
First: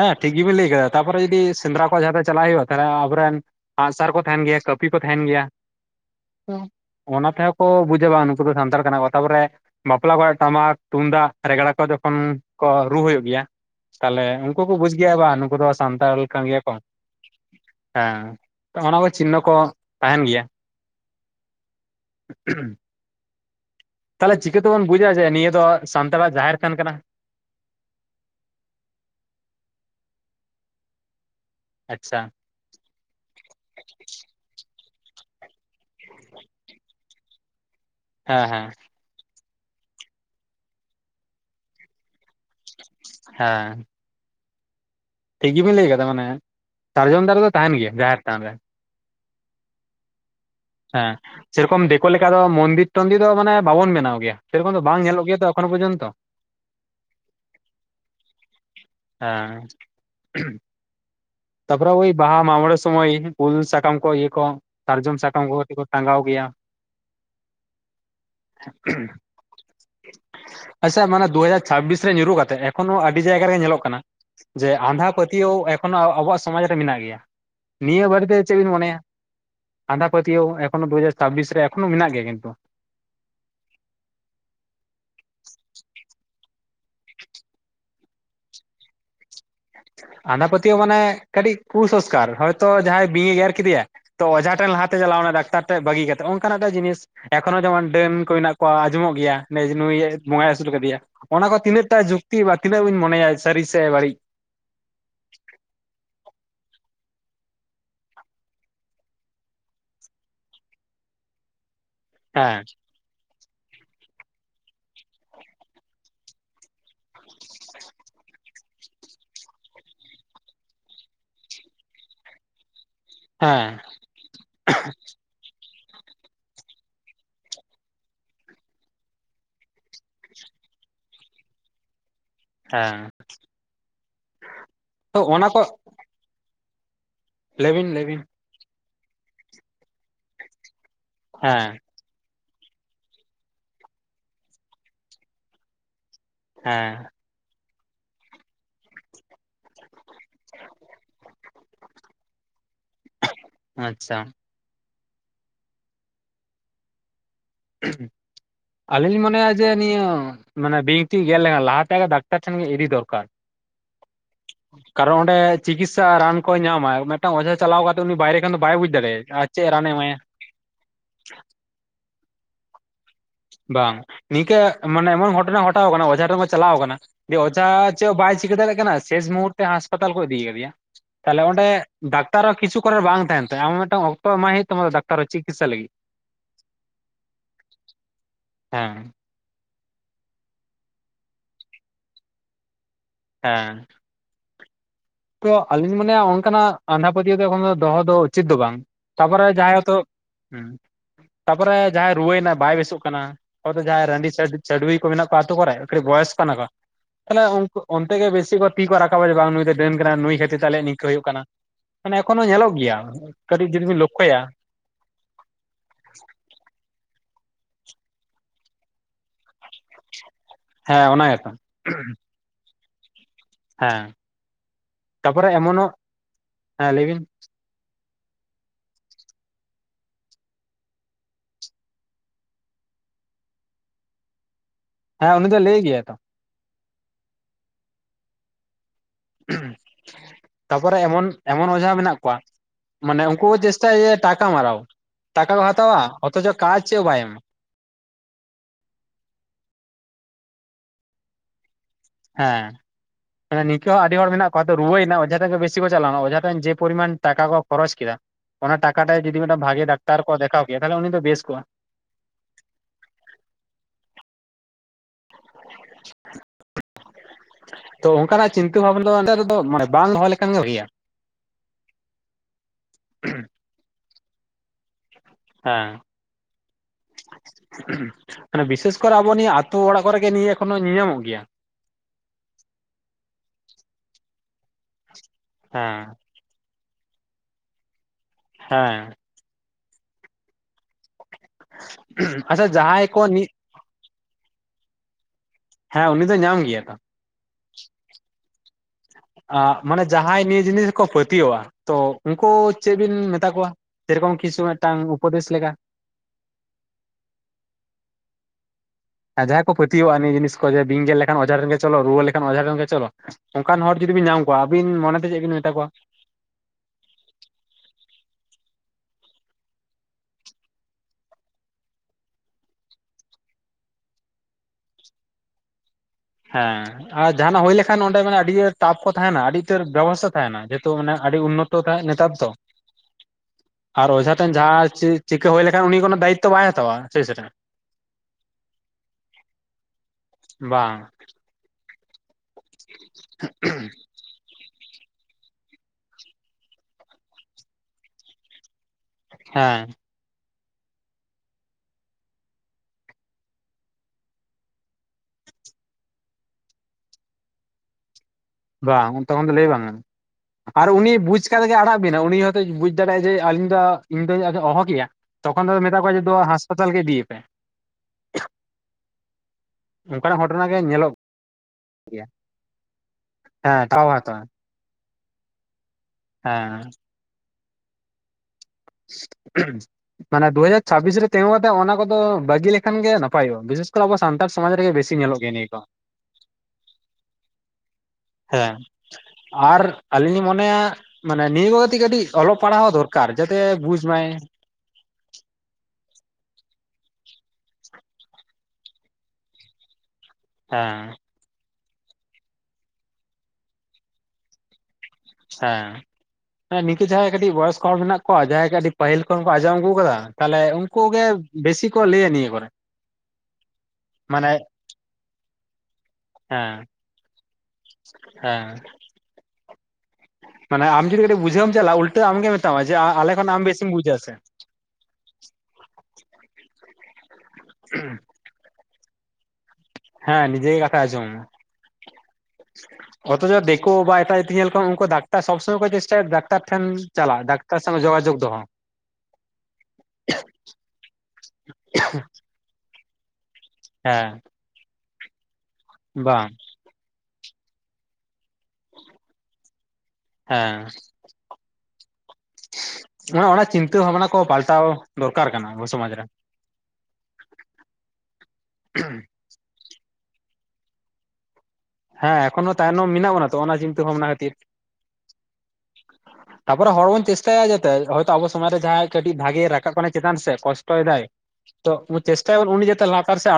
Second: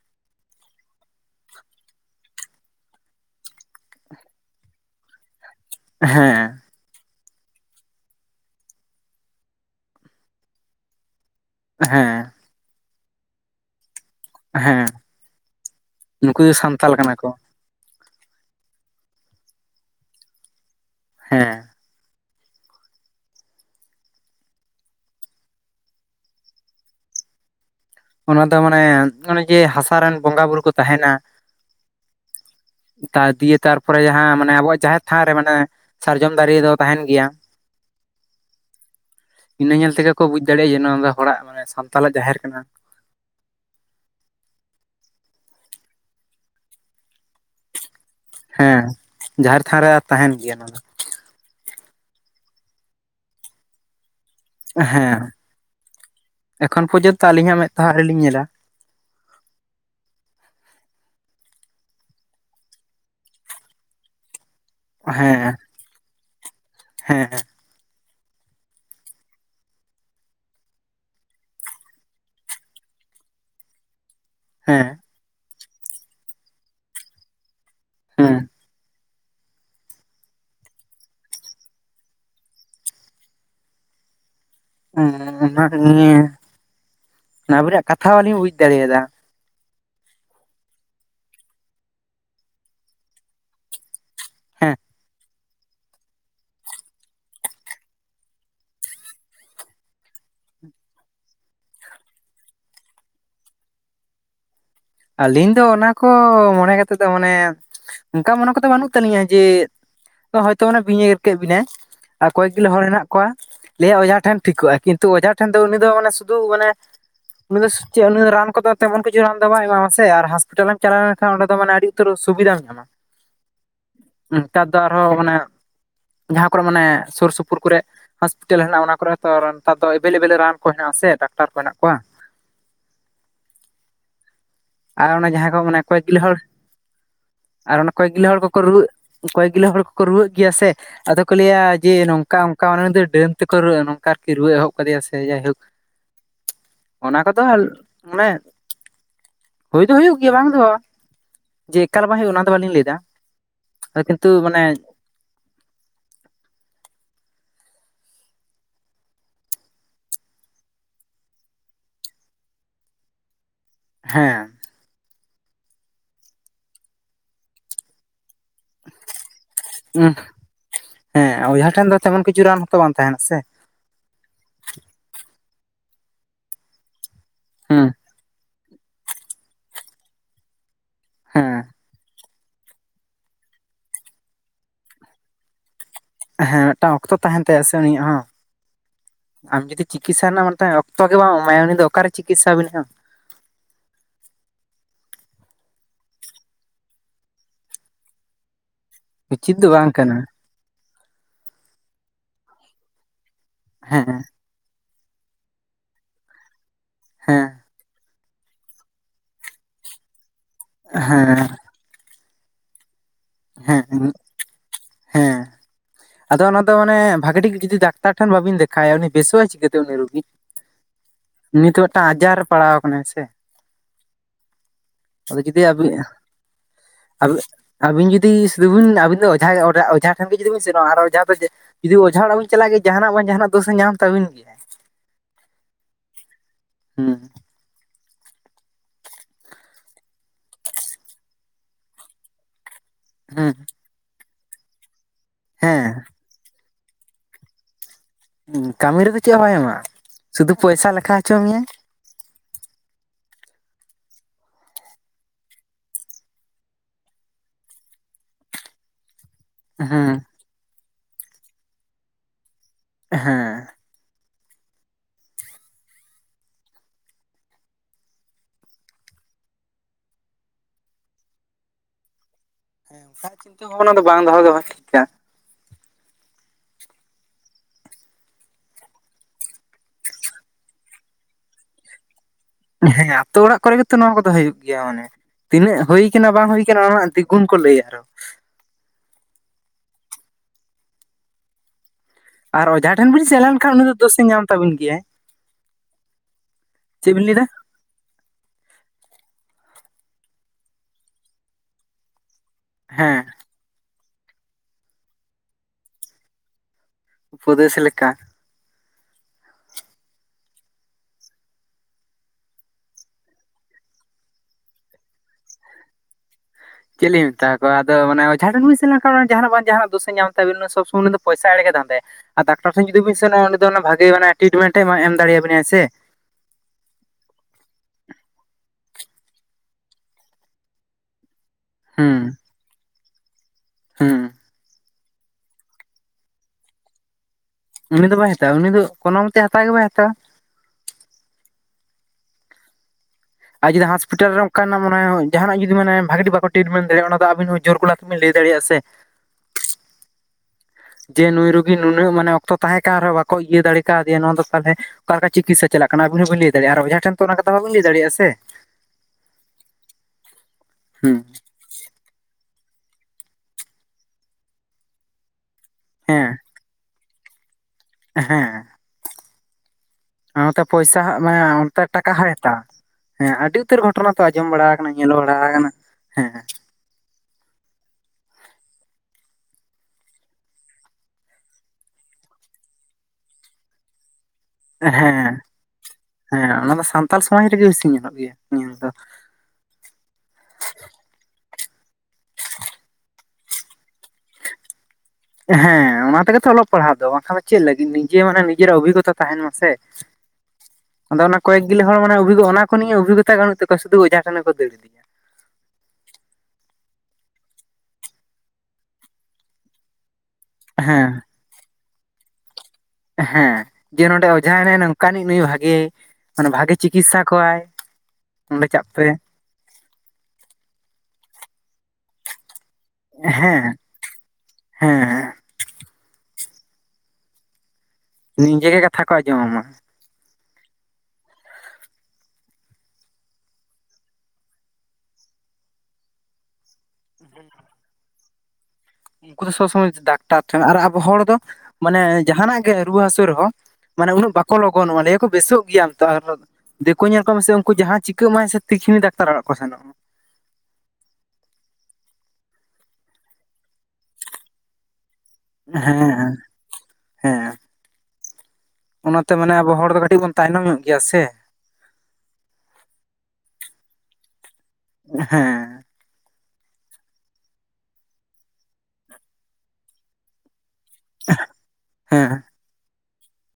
ᱦᱮᱸ ᱴᱷᱤᱠ ᱜᱮᱵᱮᱱ ᱞᱟᱹᱭ ᱠᱟᱫᱟ ᱛᱟᱯᱚᱨᱮ ᱡᱩᱫᱤ ᱥᱮᱸᱫᱽᱨᱟ ᱠᱚᱣᱟᱜ ᱡᱟᱦᱟᱸ ᱠᱚ ᱪᱟᱞᱟᱜ ᱦᱩᱭᱩᱜ-ᱟ ᱛᱟᱦᱞᱮ ᱟᱵᱚᱨᱮᱱ ᱟᱸᱜ-ᱥᱟᱨ ᱠᱚ ᱛᱟᱦᱮᱱ ᱜᱮᱭᱟ ᱠᱟᱹᱯᱤ ᱠᱚ ᱛᱟᱦᱮᱱ ᱜᱮᱭᱟ᱾ ᱦᱮᱸ ᱚᱱᱟ ᱛᱮᱦᱚᱸ ᱠᱚ ᱵᱩᱡᱟ ᱵᱟᱝ ᱱᱩᱠᱩ ᱫᱚ ᱥᱟᱱᱛᱟᱲ ᱠᱟᱱᱟ ᱠᱚ ᱛᱟᱯᱚᱨᱮ ᱵᱟᱯᱞᱟ ᱠᱚᱨᱮᱜ ᱴᱟᱢᱟᱠ, ᱛᱩᱢᱫᱟᱜ, ᱨᱮᱜᱽᱲᱟ ᱠᱚ ᱦᱮᱸ ᱡᱚᱠᱷᱚᱱ ᱠᱚ ᱨᱩ ᱦᱩᱭᱩᱜ ᱜᱮᱭᱟ᱾ ᱛᱟᱦᱞᱮ ᱩᱱᱠᱩ ᱠᱚ ᱦᱮᱸ ᱵᱩᱡᱽ ᱜᱮᱭᱟ ᱵᱟᱝ ᱱᱩᱠᱩ ᱫᱚ ᱥᱟᱱᱛᱟᱞ ᱱᱩᱠᱩ ᱠᱟᱱ ᱫᱚ ᱜᱮᱭᱟ ᱠᱚ᱾ ᱥᱟᱱᱛᱟᱞ ᱠᱟᱱᱟ ᱠᱚ ᱦᱮᱸ ᱚᱱᱟ ᱠᱚ ᱪᱤᱱᱦᱚ ᱠᱚ ᱛᱟᱦᱮᱱ ᱜᱮᱭᱟ᱾ ᱦᱮᱸ ᱦᱩᱸ ᱛᱟᱦᱚᱞᱮ ᱪᱤᱠᱟᱹ ᱛᱮᱵᱚᱱ ᱵᱩᱡᱟ ᱡᱮ ᱱᱤᱭᱟᱹ ᱫᱚ ᱥᱟᱱᱛᱟᱲᱟᱜ ᱡᱟᱦᱮᱨ ᱛᱷᱟᱱ ᱠᱟᱱᱟ? ᱚᱱᱟ ᱫᱚ ᱢᱟᱱᱮ ᱚᱱᱮ ᱡᱮ ᱦᱟᱥᱟ ᱨᱮᱱ ᱵᱚᱸᱜᱟ ᱵᱩᱨᱩ ᱠᱚ ᱛᱟᱦᱮᱱᱟ᱾ ᱟᱪᱪᱷᱟ, ᱛᱟᱨ ᱫᱤᱭᱮ ᱛᱟᱨᱯᱚᱨᱮ ᱡᱟᱦᱟᱸ ᱢᱟᱱᱮ ᱟᱵᱚᱣᱟᱜ ᱡᱟᱦᱮᱨ ᱛᱷᱟᱱ ᱨᱮ ᱢᱟᱱᱮ ᱥᱟᱨᱡᱚᱢ ᱫᱟᱨᱮ ᱫᱚ ᱛᱟᱦᱮᱱ ᱜᱮᱭᱟ᱾ ᱦᱮᱸ ᱦᱮᱸ ᱤᱱᱟᱹ ᱧᱮᱞ ᱛᱮᱜᱮ ᱠᱚ ᱵᱩᱡᱽ ᱫᱟᱲᱮᱭᱟᱜ-ᱟ, ᱡᱮ ᱱᱚᱣᱟ ᱫᱚ ᱦᱚᱲᱟᱜ ᱥᱟᱱᱛᱟᱞᱟᱜ ᱡᱟᱦᱮᱨ ᱠᱟᱱᱟ᱾ ᱦᱮᱸ ᱴᱷᱤᱠ ᱜᱮᱵᱤᱱ ᱞᱟᱹᱭ ᱠᱟᱫᱟ ᱢᱟᱱᱮ ᱥᱟᱨᱡᱚᱢ ᱫᱟᱨᱮ ᱫᱚ ᱛᱟᱦᱮᱱ ᱜᱮᱭᱟ ᱡᱟᱦᱮᱨ ᱛᱷᱟᱱ ᱨᱮ᱾ ᱦᱮᱸ ᱡᱟᱦᱮᱨ ᱛᱷᱟᱱ ᱨᱮ ᱟᱨ ᱛᱟᱦᱮᱱ ᱜᱮᱭᱟ ᱚᱱᱟ ᱫᱚ᱾ ᱦᱮᱸ ᱥᱮᱨᱚᱠᱚᱢ ᱫᱮᱠᱳ ᱞᱮᱠᱟ ᱫᱚ ᱢᱚᱱᱫᱤᱨ ᱴᱚᱱᱫᱤᱨ ᱫᱚ ᱢᱟᱱᱮ ᱵᱟᱵᱚᱱ ᱵᱮᱱᱟᱣ ᱜᱮᱭᱟ᱾ ᱥᱮᱨᱚᱠᱚᱢ ᱫᱚ ᱵᱟᱝ ᱧᱮᱞᱚᱜ ᱦᱮᱸ ᱜᱮᱭᱟ ᱛᱚ ᱮᱠᱷᱚᱱᱚ ᱯᱚᱨᱡᱚᱱ ᱛᱚ᱾ ᱮᱠᱷᱚᱱ ᱯᱚᱨᱡᱚᱱᱛᱚ ᱟᱹᱞᱤᱧᱟᱜ ᱢᱮᱫ ᱛᱮᱦᱚᱸ ᱟᱹᱣᱨᱤ ᱞᱤᱧ ᱧᱮᱞᱟ ᱦᱮᱸ ᱛᱟᱯᱚᱨᱮ ᱳᱭ ᱵᱟᱦᱟ ᱢᱟᱜ-ᱢᱚᱬᱮ ᱥᱚᱢᱚᱭ ᱩᱞ ᱥᱟᱠᱟᱢ ᱠᱚ ᱤᱭᱟᱹ ᱠᱚ ᱥᱟᱨᱡᱚᱢ ᱥᱟᱠᱟᱢ ᱠᱚ ᱦᱮᱸ ᱠᱟᱛᱮ ᱠᱚ ᱴᱟᱸᱜᱟᱣ ᱜᱮᱭᱟ᱾ ᱦᱮᱸ [unintelligible] ᱟᱪᱪᱷᱟ ᱢᱟᱱᱮ ᱫᱩ ᱦᱟᱡᱟᱨ ᱪᱷᱟᱵᱤᱥ ᱨᱮ ᱧᱩᱨᱩ ᱠᱟᱛᱮᱜ ᱮᱠᱷᱚᱱᱳ ᱟᱹᱰᱤ ᱡᱟᱭᱜᱟ ᱨᱮᱜᱮ ᱧᱮᱞᱚᱜ ᱠᱟᱱᱟ ᱡᱮ ᱦᱮᱸ ᱟᱸᱫᱷᱟ ᱯᱟᱹᱛᱭᱟᱹᱣ ᱮᱠᱷᱚᱱᱳ ᱟᱵᱚᱣᱟᱜ ᱥᱚᱢᱟᱡᱽ ᱨᱮ ᱢᱮᱱᱟᱜ ᱜᱮᱭᱟ ᱱᱤᱭᱟᱹ ᱵᱟᱨᱮ ᱦᱮᱸ ᱛᱮ ᱪᱮᱫ ᱵᱤᱱ ᱢᱚᱱᱮᱭᱟ? ᱯᱟᱹᱛᱟᱹᱣ ᱮᱠᱷᱚᱱᱚ ᱫᱩ ᱦᱟᱡᱟᱨ ᱪᱷᱟᱵ-ᱵᱤᱥ ᱨᱮ ᱮᱠᱷᱚᱱᱚ ᱢᱮᱱᱟᱜ ᱜᱮᱭᱟ ᱠᱤᱱᱛᱩ᱾ ᱚᱱᱟ ᱱᱤᱭᱟᱹ ᱟᱵᱮᱱᱟᱜ ᱠᱟᱛᱷᱟ ᱵᱟᱞᱤᱧ ᱵᱩᱡᱽ ᱫᱟᱲᱮᱭᱟᱫᱟ? ᱟᱸᱫᱷᱟ ᱯᱟᱹᱛᱭᱟᱹᱣ ᱢᱟᱱᱮ ᱠᱟᱹᱴᱤᱡ ᱠᱩ-ᱥᱚᱥᱠᱟᱨ ᱦᱚᱭ ᱛᱚ ᱡᱟᱦᱟᱸᱭ ᱵᱤᱧ-ᱮ ᱜᱮᱨ ᱠᱮᱫᱮᱭᱟ᱾ ᱛᱚ ᱚᱡᱷᱟ ᱴᱷᱮᱱ ᱦᱮᱸ ᱞᱟᱦᱟᱛᱮ ᱪᱟᱞᱟᱣ ᱮᱱᱟ ᱰᱟᱠᱛᱟᱨ ᱴᱷᱮᱡ ᱵᱟᱹᱜᱤ ᱠᱟᱛᱮᱫ ᱚᱱᱠᱟᱱᱟᱜ ᱢᱤᱫᱴᱟᱡ ᱡᱤᱱᱤᱥ᱾ ᱮᱠᱷᱚᱱᱳ ᱡᱮᱢᱚᱱ ᱰᱟᱹᱱ ᱠᱚ ᱦᱮᱱᱟᱜ ᱠᱚᱣᱟ ᱟᱸᱡᱚᱢᱚᱜ ᱜᱮᱭᱟ ᱡᱮ ᱱᱩᱭ-ᱮ ᱵᱚᱸᱜᱟᱭ ᱟᱹᱥᱩᱞ ᱠᱟᱫᱮᱭᱟ᱾ ᱚᱱᱟ ᱠᱚ ᱛᱤᱱᱟᱹᱜᱴᱟ ᱡᱩᱠᱛᱤ ᱵᱟ ᱛᱤᱱᱟᱹᱜ ᱵᱤᱱ ᱢᱚᱱᱮᱭᱟ ᱥᱟᱹᱨᱤ ᱥᱮ ᱵᱟᱹᱲᱤᱡ? ᱟᱹᱞᱤᱧ ᱫᱚ ᱚᱱᱟ ᱠᱚ ᱢᱚᱱᱮ ᱠᱟᱛᱮᱫ ᱫᱚ ᱢᱟᱱᱮ ᱚᱱᱠᱟ ᱢᱚᱱᱮ ᱠᱚᱫᱚ ᱵᱟᱹᱱᱩᱜ ᱛᱟᱹᱞᱤᱧᱟ ᱡᱮ ᱦᱚᱭᱛᱚ ᱚᱱᱮ ᱵᱤᱧ-ᱮ ᱜᱮᱨ ᱠᱮᱫ ᱵᱤᱱᱟᱭ ᱟᱨ ᱠᱚᱭᱮᱠ ᱦᱮᱸ ᱜᱞᱟ ᱦᱚᱲ ᱦᱮᱱᱟᱜ ᱠᱚᱭᱟ ᱞᱟᱹᱭᱟ ᱚᱡᱷᱟ ᱴᱷᱮᱱ ᱴᱷᱤᱠᱚᱜᱼᱟ ᱠᱤᱱᱛᱩ ᱚᱡᱷᱟ ᱴᱷᱮᱱ ᱫᱚ ᱩᱱᱤ ᱫᱚ ᱢᱟᱱᱮ ᱥᱩᱫᱷᱩ ᱢᱟᱱᱮ ᱩᱱᱤᱫ ᱫᱚ ᱪᱮᱫ ᱩᱱᱤ ᱨᱟᱱ ᱠᱚᱫᱚ ᱛᱮᱢᱚᱱ ᱠᱤᱪᱩ ᱨᱟᱱ ᱫᱚ ᱵᱟᱭ ᱮᱢᱟ᱾ ᱦᱮᱸᱥᱮ ᱟᱨ ᱦᱚᱥᱯᱤᱴᱟᱞᱮᱢ ᱪᱟᱞᱟᱣ ᱞᱮᱱᱠᱷᱟᱱ ᱚᱸᱰᱮ ᱫᱚ ᱢᱟᱱᱮ ᱟᱹᱰᱤ ᱩᱛᱟᱹᱨ ᱥᱩᱵᱤᱫᱷᱟᱢ ᱧᱟᱢᱟ᱾ ᱦᱮᱸ ᱱᱮᱛᱟᱨ ᱫᱚ ᱟᱨᱦᱚᱸ ᱢᱟᱱᱮ ᱡᱟᱦᱟᱸ ᱠᱚᱨᱮ ᱢᱟᱱᱮ ᱥᱩᱨ ᱥᱩᱯᱩᱨ ᱠᱚᱨᱮ ᱦᱚᱥᱯᱤᱴᱟᱞ ᱦᱮᱱᱟᱜᱼᱟ ᱚᱱᱟ ᱠᱚᱨᱮ ᱛᱚ ᱱᱮᱛᱟᱨ ᱫᱚ ᱮᱵᱮᱞᱮᱵᱮᱞ ᱨᱟᱱ ᱠᱚ ᱦᱮᱱᱟᱜᱼᱟ ᱥᱮ ᱰᱟᱠᱛᱟᱨ ᱠᱚ ᱦᱮᱱᱟᱜ ᱠᱚᱣᱟ᱾ ᱦᱮᱸ᱾ ᱟᱨ ᱛᱚ ᱚᱱᱮ ᱚᱱᱟ ᱡᱟᱦᱟᱸ ᱠᱚ ᱢᱟᱱᱮ ᱠᱚᱭᱮ ᱠᱚᱭ ᱜᱩᱞᱟᱹ ᱦᱚᱲ, ᱟᱨ ᱞᱟᱹᱭᱵᱤᱱ ᱚᱱᱟ ᱠᱚᱭ ᱞᱟᱹᱭᱵᱤᱱ ᱜᱤᱞᱳ ᱦᱚᱲ ᱠᱚ ᱨᱩᱣᱟᱹᱜ ᱠᱚᱭᱮᱠ ᱜᱤᱞᱳ ᱦᱚᱲ ᱠᱚᱠᱚ ᱨᱩᱣᱟᱹᱜ ᱜᱮᱭᱟ ᱥᱮ ᱟᱫᱚ ᱠᱚ ᱞᱟᱹᱭᱟ ᱦᱮᱸ ᱡᱮ ᱱᱚᱝᱠᱟ ᱚᱝᱠᱟ ᱚᱱᱠᱟᱤᱫ ᱫᱚ ᱰᱮᱢ ᱛᱮᱠᱚ ᱨᱩᱣᱟᱹᱜᱼᱟ ᱱᱚᱝᱠᱟᱠᱤ ᱨᱩᱣᱟᱹ ᱮᱦᱚᱵ ᱟᱠᱟᱫᱮᱭᱟ ᱥᱮ ᱡᱟᱭᱦᱳᱠ ᱦᱮᱸ᱾ ᱚᱱᱟ ᱠᱚᱫᱚ ᱢᱟᱱᱮ ᱦᱩᱭᱳᱭ ᱫᱚ ᱦᱩᱭᱩᱜ ᱜᱮᱭᱟ ᱵᱟᱝ ᱫᱚ ᱡᱮ ᱮᱠᱟᱞ ᱵᱟᱝ ᱦᱩᱭᱩᱜᱼᱟ ᱚᱱᱟ ᱫᱚ ᱵᱟᱟᱹᱞᱤᱧ ᱞᱟᱹᱭᱮᱫᱟ᱾ ᱟᱪᱪᱷᱟ ᱠᱤᱱᱛᱩ ᱢᱟᱱᱮ ᱟᱞᱤᱧ ᱢᱟᱱᱮᱭᱟ ᱡᱮ ᱱᱤᱭᱟᱹ ᱢᱟᱱᱮ ᱵᱤᱧᱠᱛᱤ ᱜᱮᱨ ᱞᱮ ᱞᱟᱦᱟᱛᱮ ᱟᱜᱮ ᱰᱟᱛᱟᱨᱷᱮᱱ ᱜᱮ ᱮᱲᱤ ᱫᱚᱨᱠᱟᱨ ᱦᱮᱸ᱾ ᱠᱟᱨᱚᱱ ᱚᱸᱰᱮ ᱪᱤᱠᱤᱥᱤᱛᱥᱟ ᱨᱟᱱ ᱠᱚᱭ ᱧᱟᱢᱟ ᱢᱤᱫᱴᱟᱝ ᱚᱡᱷᱟ ᱪᱟᱞᱟᱣ ᱠᱟᱛᱮ ᱩᱱᱤ ᱵᱟᱭᱨᱮ ᱠᱷᱟᱱ ᱫᱚ ᱵᱟᱭ ᱵᱩᱡᱽ ᱫᱟᱲᱮᱭᱟᱜᱼᱟ ᱟᱨ ᱪᱮᱫ ᱨᱟᱱᱮ ᱮᱢᱟᱭᱟ᱾ ᱦᱮᱸ ᱚᱦᱟ ᱴᱷᱮᱱ ᱫᱚ ᱛᱮᱢᱚᱱ ᱠᱤᱪᱷᱩ ᱨᱟᱱ ᱦᱚᱸᱛᱚ ᱵᱟᱝ ᱛᱟᱦᱮᱱᱟ ᱥᱮ? ᱵᱟᱝ ᱱᱤᱝᱠᱟᱹ ᱢᱟᱱᱮ ᱮᱢᱚᱱ ᱜᱷᱚᱴᱚᱱᱟ ᱜᱚᱴᱟᱣ ᱟᱠᱟᱱᱟ ᱚᱡᱷᱟ ᱴᱷᱮᱱ ᱠᱚ ᱪᱟᱞᱟᱣ ᱟᱠᱟᱱᱟ ᱡᱮ ᱚᱡᱷᱟ ᱦᱮᱸ ᱪᱮᱫ ᱵᱟᱭ ᱪᱤᱠᱟᱹ ᱫᱟᱲᱮᱭᱟᱜ ᱠᱟᱱᱟ ᱥᱮᱥ ᱢᱩᱦᱩᱨᱛᱮ ᱦᱟᱸᱥᱯᱟᱛᱟᱞ ᱠᱚ ᱤᱫᱤ ᱠᱟᱫᱮᱭᱟ ᱛᱟᱦᱞᱮ ᱦᱮᱸ ᱚᱸᱰᱮ ᱰᱟᱠᱛᱟᱨ ᱦᱚᱸ ᱠᱤᱪᱷ ᱠᱚᱨᱮ ᱵᱟᱝ ᱛᱟᱦᱮᱱ ᱛᱟᱭᱟ ᱟᱢᱟᱜ ᱢᱤᱫᱴᱟᱝ ᱚᱠᱛᱚᱭ ᱮᱢᱟᱭ ᱦᱩᱭᱩᱜ ᱛᱟᱢᱟ ᱰᱟᱠᱛᱟᱨ ᱦᱚᱸ ᱪᱤᱠᱤᱛᱥᱟ ᱞᱟᱹᱜᱤᱫ, ᱦᱮᱸ ᱢᱤᱫᱴᱟᱝ ᱚᱠᱛᱚ ᱛᱟᱦᱮᱱ ᱛᱟᱭᱟ ᱥᱮ ᱩᱱᱤᱭᱟᱜ ᱦᱚᱸ ᱦᱮᱸ᱾ ᱟᱢ ᱡᱩᱫᱤ ᱪᱤᱠᱤᱛᱥᱟ ᱨᱮᱱᱟᱜ ᱮᱢ ᱢᱮᱱᱛ ᱚᱠᱛᱚ ᱜᱮ ᱵᱟᱢ ᱮᱢᱟᱭᱟ ᱩᱱᱤ ᱫᱚ ᱚᱠᱮ ᱪᱤᱠᱤᱛᱥᱟ ᱵᱮᱱᱟ ᱾ ᱦᱮᱸ᱾ ᱛᱚ ᱟᱞᱤᱧ ᱢᱚᱱᱮᱭᱟ ᱚᱱᱠᱟᱱᱟᱜ ᱟᱸᱫᱷᱟ ᱯᱟᱹᱛᱭᱟᱹᱣ ᱮᱠᱷᱚᱱ ᱫᱚᱦᱚ ᱫᱚ ᱩᱪᱤᱛ ᱫᱚ ᱵᱟᱝ᱾ ᱛᱟᱯᱚᱨᱮ ᱩᱪᱤᱛ ᱫᱚ ᱡᱟᱦᱟᱸ ᱵᱟᱝ ᱦᱚᱭᱛᱳ ᱠᱟᱱᱟ ᱛᱟᱯᱚᱨᱮ ᱡᱟᱦᱟᱸᱭ ᱨᱩᱣᱟᱹᱭᱮᱱᱟ ᱵᱟᱭ ᱵᱮᱥᱚᱜ ᱠᱟᱱᱟ, ᱟᱭ ᱫᱚ ᱡᱟᱦᱟᱸᱭ ᱦᱮᱸ ᱨᱟᱺᱰᱤ ᱪᱟᱹᱰ ᱪᱟᱹᱰᱣᱤ ᱠᱚ ᱢᱮᱱᱟᱜ ᱠᱚᱣᱟ ᱟᱛᱳ ᱠᱚᱨᱮᱴᱤᱡ ᱵᱚᱭᱚᱥ ᱠᱟᱱᱟ ᱠᱚ ᱛᱟᱦᱚᱞᱮ ᱦᱮᱸ ᱩᱱ ᱜᱮ ᱵᱮᱥᱤ ᱠᱚ ᱛᱤ ᱠᱚ ᱨᱟᱠᱟᱵᱟ ᱵᱟᱝ ᱱᱩᱭ ᱫᱚ ᱰᱟᱹᱱ ᱠᱟᱱᱟ ᱱᱩᱭ ᱠᱷᱟᱹᱛᱤᱨ ᱛᱮ ᱟᱮᱭᱟᱜ ᱱᱝᱠᱟᱹ ᱦᱩᱭᱩᱜ ᱠᱟᱱᱟ᱾ ᱦᱮᱸ ᱢᱟᱱᱮ ᱮᱠᱷᱚᱱᱳ ᱧᱮᱞᱚᱜ ᱜᱮᱭᱟ᱾ ᱠᱟᱹᱴᱤᱡ ᱡᱩᱫᱤ ᱵᱤᱱ ᱦᱮᱸ ᱞᱚᱠᱠᱷᱚᱭᱟ ᱦᱮᱸ᱾ ᱟᱫᱚ ᱚᱱᱟ ᱫᱚ ᱢᱟᱱᱮ ᱵᱷᱟᱜᱤ ᱴᱷᱤᱠ ᱡᱩᱫᱤ ᱰᱟᱛᱟᱨ ᱴᱷᱮᱱ ᱵᱵᱤᱱ ᱫᱮᱠᱷᱟᱟᱭᱭᱟ ᱩᱱᱤ ᱵᱮᱥᱚᱜᱟᱭ ᱪᱤᱠᱟᱹᱛᱮ ᱩᱱᱤ ᱨᱩᱜᱤ? ᱦᱮᱸ ᱚᱱᱟ ᱜᱮᱛᱚ ᱱᱤᱛ ᱢᱤᱫᱴᱟᱝ ᱟᱡᱟᱨ ᱯᱟᱲᱟᱣ ᱠᱟᱱᱟᱭ ᱥᱮ᱾ ᱦᱮᱸ ᱟᱫᱚ ᱛᱟᱯᱚᱨᱮ ᱡᱩᱫᱤ ᱮᱢᱚᱱᱚᱜ ᱟᱵᱤᱱ ᱦᱮᱸ ᱞᱟᱹᱭ ᱵᱤᱱ ᱟᱹᱵᱤᱱ ᱡᱩᱫᱤ ᱛᱤ ᱫᱩᱵᱩᱱ ᱟᱵᱩ ᱫᱚ ᱚᱡᱷᱟ ᱚᱡᱷᱟᱷᱮᱱᱜ ᱜᱮ ᱡᱩᱫᱤ ᱵᱤᱱ ᱥᱮᱱᱚᱜ ᱟᱨ ᱚᱡᱷᱟ ᱫᱚ ᱡᱩᱫᱤ ᱚᱡᱷᱟ ᱚᱲᱟᱜ ᱵᱤᱱ ᱪᱟᱞᱟᱜ ᱜᱮᱭᱟ ᱡᱟᱦᱟᱱᱟᱜ ᱵᱟᱝ ᱡᱟᱦᱟᱱᱟᱜ ᱫᱳᱥᱮ ᱧᱟᱢ ᱛᱟᱵᱤᱱ ᱜᱮᱭᱟ᱾ ᱦᱮᱸ ᱩᱱᱤ ᱫᱚ ᱞᱟᱹᱭ ᱜᱮᱭᱟᱭ ᱛᱚ᱾ ᱦᱮᱸ᱾ ᱛᱟᱯᱚᱨᱮ ᱮᱢᱚᱱ ᱮᱢᱚᱱ ᱚᱡᱦᱟ ᱢᱮᱱᱟᱜ ᱠᱚᱣᱟ ᱢᱟᱱᱮ ᱩᱝᱠᱩ ᱦᱮᱸ ᱠᱚ ᱪᱮᱥ ᱪᱟᱭᱮ ᱴᱠᱟ ᱢᱟᱨᱟᱣ, ᱴᱟᱠᱟ ᱠᱚ ᱦᱟᱛᱟᱣᱟ ᱦᱮᱸ ᱚᱛᱷᱚᱪᱚ ᱠᱟᱡ ᱪᱮᱜ ᱵᱟᱭ ᱮᱢ᱾ ᱠᱟᱹᱢᱤ ᱨᱮᱫᱚ ᱪᱮᱜ ᱦᱚᱸ ᱵᱟᱭ ᱮᱢᱟ, ᱥᱩᱫᱷᱩ ᱯᱚᱭᱥᱟ ᱞᱮᱠᱷᱟ ᱦᱚᱪᱚ ᱢᱮᱭᱟᱭ ᱦᱮᱸ ᱢᱟᱱᱮ ᱱᱤᱝᱠᱟᱹ ᱦᱚᱸ ᱟᱹᱰᱤ ᱦᱚᱲ ᱢᱮᱱᱟᱜ ᱠᱚᱣᱟ ᱨᱩᱣᱟᱹᱭᱱᱟᱭ ᱚᱡᱷᱟ ᱴᱷᱮ ᱜᱮ ᱵᱮᱥᱤ ᱠᱟᱞᱟᱣᱱᱟ ᱚᱡᱷᱟ ᱴᱷᱮᱱ ᱡᱮ ᱯᱚᱨᱤᱢᱟᱱ ᱴᱟᱠᱟ ᱠᱚ ᱠᱷᱚᱨᱚᱪ ᱠᱮᱫᱟ ᱚᱱᱟ ᱴᱟᱠᱟ ᱴᱟᱭ ᱡᱩᱫᱤ ᱢᱤᱫᱴᱮᱱ ᱵᱷᱟᱜᱤ ᱰᱟᱠᱛᱟᱨ ᱦᱮᱸ ᱠᱚ ᱫᱮᱠᱷᱟᱣ ᱠᱮᱭᱟ ᱛᱟᱦᱞᱮ ᱩᱱᱤ ᱫᱚ ᱵᱮᱥ ᱠᱚᱜᱼᱟ᱾ ᱦᱮᱸ ᱛᱚ ᱚᱝᱠᱟᱱᱟᱜ ᱪᱤᱱᱛᱟᱹ [unintelligible] ᱵᱟᱝ ᱫᱚᱦᱚ ᱞᱮᱠᱷᱟᱱ ᱵᱷᱟᱜᱮᱭᱟ᱾ ᱚᱱᱠᱟ ᱪᱤᱱᱛᱟᱹ ᱵᱷᱟᱵᱱᱟ ᱫᱚ ᱵᱟᱝ ᱫᱚᱦᱚ ᱫᱚ [unintelligible] ᱦᱮᱸ ᱢᱟᱱᱮ ᱵᱤᱥᱮᱥ ᱠᱚᱨᱮ ᱟᱵᱚ ᱱᱤᱭᱟᱹ ᱟᱛᱳ ᱚᱲᱟᱜ ᱠᱚᱨᱮ ᱜᱮ ᱱᱤᱭᱟᱹ ᱮᱠᱷᱚᱱᱳ ᱧᱮᱧᱟᱢᱚᱜ ᱜᱮᱭᱟ᱾ ᱦᱮᱸ ᱟᱛᱳ ᱚᱲᱟᱜ ᱠᱚᱨᱮ ᱜᱮᱛᱚ ᱱᱚᱣᱟ ᱠᱚᱫᱚ ᱦᱩᱭᱩᱜ ᱜᱮᱭᱟ ᱢᱟᱱᱮ ᱛᱤᱱᱟᱹᱜ ᱦᱩᱭ ᱦᱮᱸ ᱠᱟᱱᱟ ᱵᱟᱝ ᱦᱩᱭ ᱠᱟᱱᱟ ᱚᱱᱟ ᱨᱮᱱᱟᱜ ᱫᱤᱠ ᱜᱩᱱ ᱠᱚ ᱞᱟᱹᱭᱟ ᱟᱨᱚ᱾ ᱦᱮᱸ [inaudible] ᱟᱪᱪᱷᱟ ᱟᱨ ᱚᱡᱷᱟ ᱡᱟᱦᱟᱸᱭ ᱴᱷᱮᱱ ᱵᱤᱱ ᱠᱚ ᱱᱤ ᱥᱮᱱ ᱞᱮᱱᱠᱷᱟᱱ ᱩᱱᱤ ᱫᱚ ᱫᱳᱥᱮ ᱧᱟᱢ ᱛᱟᱵᱤᱱ ᱜᱮᱭᱟᱭ᱾ ᱦᱮᱸ ᱩᱱᱤ ᱫᱚ ᱧᱟᱢ ᱜᱮᱭᱟ ᱛᱚ᱾ ᱪᱮᱫ ᱵᱤᱱ ᱞᱟᱹᱭ ᱮᱫᱟ ᱟᱸ ᱢᱟᱱᱮ ᱡᱟᱦᱟᱸᱭ ᱱᱤᱭᱟᱹ ᱡᱤᱱᱤᱥ ᱠᱚ ᱯᱟᱹᱛᱭᱟᱹᱣᱟᱜᱼᱟ ᱛᱚ ᱩᱝᱠᱩ ᱪᱮᱜ ᱵᱤᱱ ᱦᱮᱸ ᱢᱮᱛᱟ ᱠᱚᱣᱟ ᱥᱮᱨᱚᱠᱚᱢ ᱠᱤᱪᱷᱩ ᱢᱤᱫᱴᱟᱝ ᱩᱯᱚᱫᱮᱥ ᱞᱮᱠᱟ᱾ ᱩᱯᱚᱫᱮᱥ ᱞᱮᱠᱟ ᱟᱸ ᱡᱟᱦᱟᱸᱭ ᱠᱚ ᱯᱟᱹᱛᱭᱟᱹᱣᱟᱜᱼᱟ ᱱᱤᱭᱟᱹ ᱡᱤᱱᱤᱥ ᱠᱚ ᱡᱮ ᱵᱤᱧ ᱜᱮᱨ ᱞᱮᱠᱷᱟᱱ ᱚᱡᱷᱟ ᱴᱷᱮᱱ ᱜᱮ ᱪᱚᱞᱚ ᱨᱩᱣᱟᱹ ᱞᱮᱠᱷᱟᱱ ᱚᱡᱷᱟ ᱴᱷᱮᱱ ᱜᱮ ᱪᱚᱞᱚ᱾ ᱚᱝᱠᱟᱱ ᱦᱚᱲ ᱡᱩᱫᱤ ᱵᱤᱱ ᱧᱟᱢ ᱠᱚᱣᱟ ᱟᱵᱤᱱ ᱢᱚᱱᱮᱛᱮ ᱪᱮᱜ ᱵᱤᱱ ᱢᱮᱛᱟ ᱠᱚᱣᱟ? ᱪᱮᱜ ᱞᱤᱧ ᱢᱮᱛᱟ ᱠᱚᱣᱟ ᱟᱫᱚ ᱢᱟᱱᱮ ᱚᱡᱷᱟ ᱴᱷᱮᱱ ᱵᱮᱱ ᱥᱮᱱ ᱞᱮᱱᱠᱷᱟᱱ ᱡᱟᱦᱱᱟᱜ ᱵᱟᱝ ᱡᱟᱦᱟᱱᱟᱜ ᱫᱳᱥᱮ ᱧᱟᱢ ᱛᱟᱵᱮᱱ ᱥᱚᱵ ᱥᱚᱢᱚᱭ ᱩᱱᱤ ᱫᱚ ᱯᱚᱭᱥᱟ ᱮᱲᱮ ᱜᱮᱭ ᱫᱷᱟᱱᱫᱟᱭᱟ᱾ ᱟ ᱰᱟᱠᱛᱟᱨ ᱴᱷᱮᱱ ᱡᱩᱫᱤᱵᱤᱱ ᱥᱮᱱᱚᱜᱼᱟ ᱩᱱᱤ ᱫᱚ ᱚᱱᱟ ᱵᱷᱟᱜᱤ ᱢᱟᱱᱮ ᱴᱤᱴᱢᱮᱱᱴ ᱮ ᱮᱢ ᱫᱟᱲᱮᱭᱟ ᱵᱤᱱᱟ ᱥᱮ᱾ ᱦᱮᱸ ᱟ ᱡᱟᱦᱟᱱᱟᱜ ᱦᱩᱭ ᱞᱮᱠᱷᱟᱱ ᱚᱸᱰᱮ ᱢᱟᱱᱮ ᱟᱹᱰᱤ ᱴᱟᱯ ᱠᱚ ᱛᱟᱦᱮᱱᱟ ᱟᱹᱰᱤ ᱩᱛᱟᱹᱨ ᱵᱮᱵᱚᱥᱛᱟ ᱛᱟᱦᱮᱱᱟ ᱡᱮᱦᱮᱛᱩ ᱢᱟᱱᱮ ᱟᱹᱰᱤ ᱩᱱᱱᱚ ᱛᱚ ᱛᱟᱦᱮᱸᱡ ᱦᱩᱸ ᱱᱮᱛᱟᱨ ᱫᱚ ᱟᱨ ᱦᱩᱸ ᱚᱡᱷᱟ ᱴᱷᱮᱱ ᱡᱟᱦᱟᱸ ᱪᱤ-ᱪᱤᱠᱟᱹ ᱦᱩᱭ ᱞᱮᱠᱷᱟᱱ ᱩᱱᱤ ᱠᱚᱱᱳ ᱫᱟᱭᱤᱛᱛᱚ ᱵᱟᱭ ᱦᱟᱛᱟᱣᱟ [unintelligible] ᱩᱱᱤ ᱫᱚ ᱵᱟᱭ ᱦᱟᱛᱟᱣᱟ ᱩᱱᱤ ᱫᱚ ᱠᱳᱱᱳ ᱢᱚᱛᱮ ᱦᱟᱛᱟᱣ ᱜᱮ ᱵᱟᱭ ᱦᱟᱛᱟᱣᱟ᱾ ᱵᱟᱝ᱾ [inaudible] [unintelligible] ᱯᱤᱴᱟᱞ ᱨᱮ ᱚᱝᱠᱟᱱᱟᱜ ᱢᱟᱱᱮ ᱡᱟᱦᱟᱱᱟᱜ ᱡᱩᱫᱤ ᱢᱟᱱᱮ ᱵᱷᱟᱜᱮ ᱴᱷᱤᱠ ᱵᱟᱠᱚ ᱴᱤᱴᱢᱮᱱ ᱫᱟᱲᱮᱜᱼᱟ ᱚᱱᱟᱫᱚ ᱟᱵᱤᱱ ᱦᱚᱸ ᱡᱳᱨ ᱜᱚᱞᱟ ᱛᱮᱵᱤᱱ ᱞᱟᱹᱭ ᱫᱟᱲᱮᱭᱟᱜᱼᱟ ᱥᱮ᱾ ᱦᱮᱸ ᱡᱮ ᱱᱩᱭ ᱨᱩᱜᱤ ᱱᱩᱱᱟᱹᱜ ᱢᱟᱱᱮ ᱚᱠᱛᱚ ᱛᱟᱦᱮᱸ ᱠᱟᱱ ᱨᱮᱦᱚᱸ ᱵᱟᱠᱚ ᱤᱭᱟᱹ ᱫᱟᱲᱮ ᱠᱟᱣᱫᱮᱭᱟ ᱱᱚᱣᱟ ᱫᱚ ᱛᱟᱞᱦᱮ ᱚᱠᱟ ᱞᱮᱠᱟ ᱪᱤᱠᱤᱥᱥᱟ ᱪᱟᱞᱟᱜ ᱠᱟᱱᱟ ᱟᱵᱤᱱ ᱦᱚᱸᱵᱤᱱ ᱞᱟᱹᱭ ᱫᱟᱲᱮᱜᱼᱟ, ᱟᱨ ᱟᱡᱷᱟ ᱴᱷᱮᱱ ᱛᱚ ᱚᱱᱟ ᱠᱟᱛᱷᱟ ᱵᱟᱵᱤᱱ ᱞᱟᱹᱭ ᱫᱟᱲᱮᱜᱼᱟ ᱥᱮ᱾ ᱵᱟᱝ ᱛᱚᱠᱷᱚᱱ ᱫᱚ ᱞᱟᱹᱭ ᱵᱟᱝ ᱜᱟᱱᱚᱜ ᱟᱨ ᱩᱱᱤ ᱦᱩᱸ ᱵᱩᱡᱽ [unintelligible] ᱟᱲᱟᱜ ᱵᱤᱱᱟ ᱩᱱᱤ ᱦᱚᱛᱚ ᱵᱩᱡᱽ ᱫᱟᱲᱮᱜᱼᱟ ᱡᱮ ᱟᱹᱞᱤᱧ ᱫᱚ ᱤᱧᱫᱚᱧ ᱚᱦᱚ ᱠᱮᱭᱟ᱾ ᱛᱚᱠᱷᱚᱱ ᱫᱚ ᱢᱮᱛᱟᱜ ᱠᱚᱣᱟ ᱡᱮ ᱦᱮᱸ ᱫᱩ ᱦᱟᱥᱯᱟᱛᱟᱞ ᱜᱮ ᱤᱫᱤᱭᱮᱯᱮ᱾ ᱦᱮᱸ ᱚᱱᱠᱟᱱᱟᱜ ᱟᱸ ᱱᱚᱛᱮ ᱜᱷᱚᱴᱚᱱᱟ ᱜᱮ ᱯᱚᱭᱥᱟ ᱧᱮᱞᱚᱜ ᱦᱚᱸ ᱢᱟᱱᱮ ᱚᱱᱛᱮ ᱴᱟᱠᱟ ᱜᱮᱭᱟ ᱦᱚᱸᱭ ᱦᱟᱛᱟᱣᱟ ᱦᱮᱸ ᱟᱹᱰᱤ ᱩᱛᱟᱹᱨ ᱦᱮᱸ ᱴᱟᱠᱟᱣ ᱜᱷᱚᱴᱚᱱᱟ ᱛᱚ ᱦᱟᱛᱟᱣᱟ ᱟᱸᱡᱚᱢ ᱵᱟᱲᱟᱣ ᱠᱟᱱᱟ ᱧᱮᱞ ᱵᱟᱲᱟᱣ ᱠᱟᱱᱟ᱾ ᱦᱮᱸ [inaudible] ᱢᱟᱱᱮ ᱫᱩᱦᱟᱡᱟᱨ ᱪᱷᱟᱵᱵᱤᱥ ᱨᱮ ᱛᱤᱸᱜᱩ ᱠᱟᱛᱮ ᱚᱱᱟ ᱠᱚᱫᱚ ᱵᱟᱹᱜᱤ ᱞᱮᱠᱷᱟᱱ ᱜᱮ ᱱᱟᱯᱟᱭᱚᱜᱼᱟ ᱵᱤᱥᱮᱥ ᱠᱚᱨᱮ ᱟᱵᱚ ᱥᱟᱱᱛᱟᱲ ᱥᱚᱢᱟᱡᱽ ᱨᱮᱜᱮ ᱵᱮᱥᱤ ᱧᱮᱞᱚᱜ ᱦᱮᱸ, ᱜᱮᱭᱟ ᱱᱤᱭᱟᱹ ᱠᱚ ᱦᱮᱸ ᱚᱱᱟ ᱫᱚ ᱥᱟᱱᱛᱟᱞ ᱥᱚᱢᱟᱡᱽ ᱨᱮᱜᱮ ᱵᱮᱥᱤ ᱧᱮᱞᱚᱜ ᱜᱮᱭᱟ᱾ ᱧᱮᱞ ᱦᱮᱸ ᱫᱚ ᱟᱨ ᱟᱹᱞᱤᱧ ᱞᱤᱧ ᱢᱚᱱᱮᱭᱟ ᱢᱟᱱᱮ ᱱᱤᱭᱳ ᱠᱚ ᱠᱟᱛᱮᱜ ᱠᱟᱹᱴᱤᱡ ᱚᱞᱚᱜ ᱯᱟᱲᱦᱟᱣ ᱫᱚᱨᱠᱟᱨ ᱡᱟᱛᱮ ᱵᱩᱡ ᱢᱟᱭ᱾ ᱦᱮᱸ ᱚᱱᱟ ᱛᱮ ᱜᱮ ᱛᱚ ᱚᱞᱚᱜ ᱯᱟᱲᱦᱟᱜ ᱫᱚ ᱵᱟᱝ ᱠᱷᱟᱱ ᱫᱚ ᱪᱮᱫ ᱞᱟᱹᱜᱤᱫ ᱱᱤᱡᱮ ᱢᱟᱱᱮ ᱱᱤᱡᱮᱨᱟᱜ ᱚᱵᱷᱤᱜᱚᱛᱟ ᱛᱟᱦᱮᱱ ᱢᱟᱥᱮ᱾ [inaudible] ᱦᱮᱸ ᱟᱫᱚ ᱚᱱᱟ ᱠᱚᱭᱮᱠ ᱜᱮᱞᱮ ᱦᱚᱲ ᱢᱟᱱᱮ ᱚᱵᱷᱤᱜ ᱚᱱᱟ ᱠᱚ ᱱᱤᱭᱟᱹ ᱚᱵᱷᱤᱜᱚᱛᱟ ᱵᱟᱹᱱᱩᱜ ᱛᱟᱠᱚᱣᱟ᱾ ᱥᱩᱫᱩ ᱚᱸᱡᱷᱟ ᱴᱷᱮᱱ ᱜᱮᱠᱚ ᱫᱟᱹᱲ ᱤᱫᱤᱭ-ᱟ᱾ ᱦᱮᱸ᱾ ᱦᱮᱸ ᱱᱤᱛᱳᱜ ᱡᱟᱦᱟᱭ ᱠᱟᱹᱴᱤᱡ ᱵᱚᱭᱚᱥ ᱠᱚ ᱦᱚᱲ ᱢᱮᱱᱟᱜ ᱠᱚᱣᱟ᱾ ᱡᱟᱦᱟᱭ ᱜᱮ ᱠᱟᱹᱴᱤᱡ ᱯᱟᱹᱦᱤᱞ ᱠᱷᱚᱱ ᱠᱚ ᱟᱸᱡᱚᱢ ᱟᱹᱜᱩ ᱠᱟᱫᱟ᱾ ᱛᱟᱦᱞᱮ ᱩᱱᱠᱩ ᱦᱮᱸ ᱜᱮ ᱵᱮᱥᱤ ᱠᱚ ᱞᱟᱹᱭ-ᱟ ᱱᱤᱭᱟᱹ ᱠᱚᱨᱮ᱾ ᱦᱮᱸ ᱡᱮ ᱱᱚᱰᱮ ᱢᱟᱱᱮ ᱚᱸᱡᱷᱟ ᱦᱮᱱᱟᱭ ᱱᱚᱝᱠᱟᱱᱤᱡ ᱱᱩᱭ ᱵᱷᱟᱜᱮ ᱢᱟᱱᱮ ᱵᱷᱟᱜᱮ ᱦᱮᱸ ᱪᱤᱠᱤᱛᱥᱟ ᱠᱚᱣᱟᱭ᱾ ᱚᱸᱰᱮ ᱦᱮᱸ᱾ ᱪᱟᱜ ᱯᱮ ᱢᱟᱱᱮ ᱟᱢ ᱡᱚᱫᱤ ᱠᱟᱹᱴᱤᱡ ᱵᱩᱡᱟᱹᱣ ᱮᱢ ᱪᱟᱞᱟᱜ-ᱟ᱾ ᱩᱞᱴᱟᱹ ᱟᱢ ᱜᱮ ᱢᱮᱛᱟᱢ ᱟᱭ ᱡᱮ ᱟᱞᱮ ᱠᱷᱚᱱ ᱟᱢ ᱵᱮᱥᱤᱢ ᱵᱩᱡᱟ ᱥᱮ᱾ ᱦᱮᱸ, ᱦᱮᱸ᱾ [inaudible] ᱱᱤᱡᱮ ᱜᱮ ᱠᱟᱛᱷᱟ ᱠᱚ ᱟᱸᱡᱚᱢ ᱟᱢᱟ᱾ ᱦᱮᱸ ᱱᱤᱡᱮ ᱜᱮ ᱠᱟᱛᱷᱟᱭ ᱟᱸᱡᱚᱢ ᱟᱢᱟ᱾ ᱚᱛᱷᱚᱪᱚ ᱫᱤᱠᱳ ᱵᱟ ᱮᱴᱟᱜ ᱡᱟᱹᱛᱤ ᱧᱮᱞ ᱠᱚᱢ ᱩᱱᱠᱩ ᱰᱟᱠᱛᱟᱨ ᱥᱚᱵ ᱥᱚᱢᱚᱭ ᱠᱚ ᱪᱮᱥᱴᱟᱭ-ᱟ ᱰᱟᱠ ᱛᱟᱨ ᱴᱷᱮᱱ ᱪᱟᱞᱟᱜ ᱰᱟᱠᱛᱟᱨ ᱥᱟᱣ ᱡᱳᱜᱟ ᱡᱳᱜᱽ ᱫᱚᱦᱚ᱾ ᱩᱱᱠᱩ ᱫᱚ ᱥᱚᱵ ᱥᱩᱢᱚᱭ ᱰᱟᱠᱛᱟᱨ ᱴᱷᱮᱱ ᱟᱨ ᱟᱵᱚ ᱦᱚᱲ ᱫᱚ ᱢᱟᱱᱮ ᱡᱟᱦᱟᱱᱟᱜ ᱜᱮ ᱨᱩᱣᱟᱹ ᱦᱟᱹᱥᱩ ᱨᱮᱦᱚᱸ, ᱢᱟᱱᱮ ᱩᱱᱟᱹᱜ ᱦᱮᱸ ᱵᱟᱠᱚ ᱞᱚᱜᱚᱱᱚᱜ-ᱟ ᱞᱤᱭᱟᱹ ᱠᱚ ᱵᱮᱥᱚᱜ ᱜᱮᱭᱟᱢ ᱛᱚ ᱟᱨ ᱵᱟᱝ ᱫᱤᱠᱩ ᱧᱮᱞ ᱠᱚᱢ ᱢᱮ ᱥᱮ ᱩᱱᱠᱩ ᱡᱟᱦᱟᱸ ᱪᱤᱠᱟᱹᱜ ᱢᱟᱭ ᱥᱮ ᱛᱤᱠᱷᱤᱱᱤ ᱫᱟᱠᱛᱟᱨ ᱚᱲᱟᱜ ᱠᱚ ᱥᱮᱱᱚᱜᱼᱟ᱾ ᱦᱮᱸ᱾ ᱚᱱᱮ ᱚᱱᱟ ᱪᱤᱱᱛᱟᱹ ᱵᱷᱟᱵᱱᱟ ᱠᱚ ᱯᱟᱞᱴᱟᱣ ᱫᱚᱨᱠᱟᱨ ᱠᱟᱱᱟ ᱟᱵᱚ ᱥᱚᱢᱟᱡ ᱨᱮ᱾ ᱦᱮᱸ ᱦᱮᱸ [unintelligible] ᱚᱱᱟᱛᱮ ᱢᱟᱱᱮ ᱟᱵᱚ ᱦᱚᱲ ᱫᱚ ᱠᱟᱹᱴᱤᱡ ᱵᱚᱱ ᱛᱟᱭᱱᱚᱢ ᱧᱚᱜ ᱜᱮᱭᱟ ᱥᱮ? ᱦᱮᱸ ᱮᱠᱷᱚᱱᱚ ᱦᱚ ᱛᱟᱭᱱᱚᱢ ᱢᱮᱱᱟᱜ ᱵᱚᱱᱟ ᱛᱚ ᱚᱱᱟ ᱪᱤᱱᱛᱟᱹ ᱵᱷᱟᱵᱽᱱᱟ ᱠᱷᱟᱹᱛᱤᱨ᱾ ᱦᱮᱸ ᱾ ᱛᱟᱯᱚᱨ ᱦᱚᱲ ᱵᱚᱱ ᱪᱮᱥᱴᱟᱭᱟ ᱡᱟᱛᱮ ᱦᱚᱭᱛᱮ ᱟᱵᱚ ᱥᱚᱢᱚᱭᱨᱮ ᱡᱟᱦᱟᱸ ᱠᱟᱹᱴᱤᱡ ᱵᱷᱟᱜᱮᱭ ᱨᱟᱠᱟᱵ ᱠᱟᱱᱟ ᱪᱮᱛᱟᱱ ᱥᱮ ᱠᱚᱥᱴ ᱠᱚᱥᱴᱚᱭ ᱫᱟᱭ ᱛᱚ ᱦᱮᱸ ᱪᱮᱥᱴᱟᱭ ᱩᱱᱤ ᱡᱟᱛᱮ ᱞᱟᱛᱟᱨ ᱥᱮ ᱟᱲ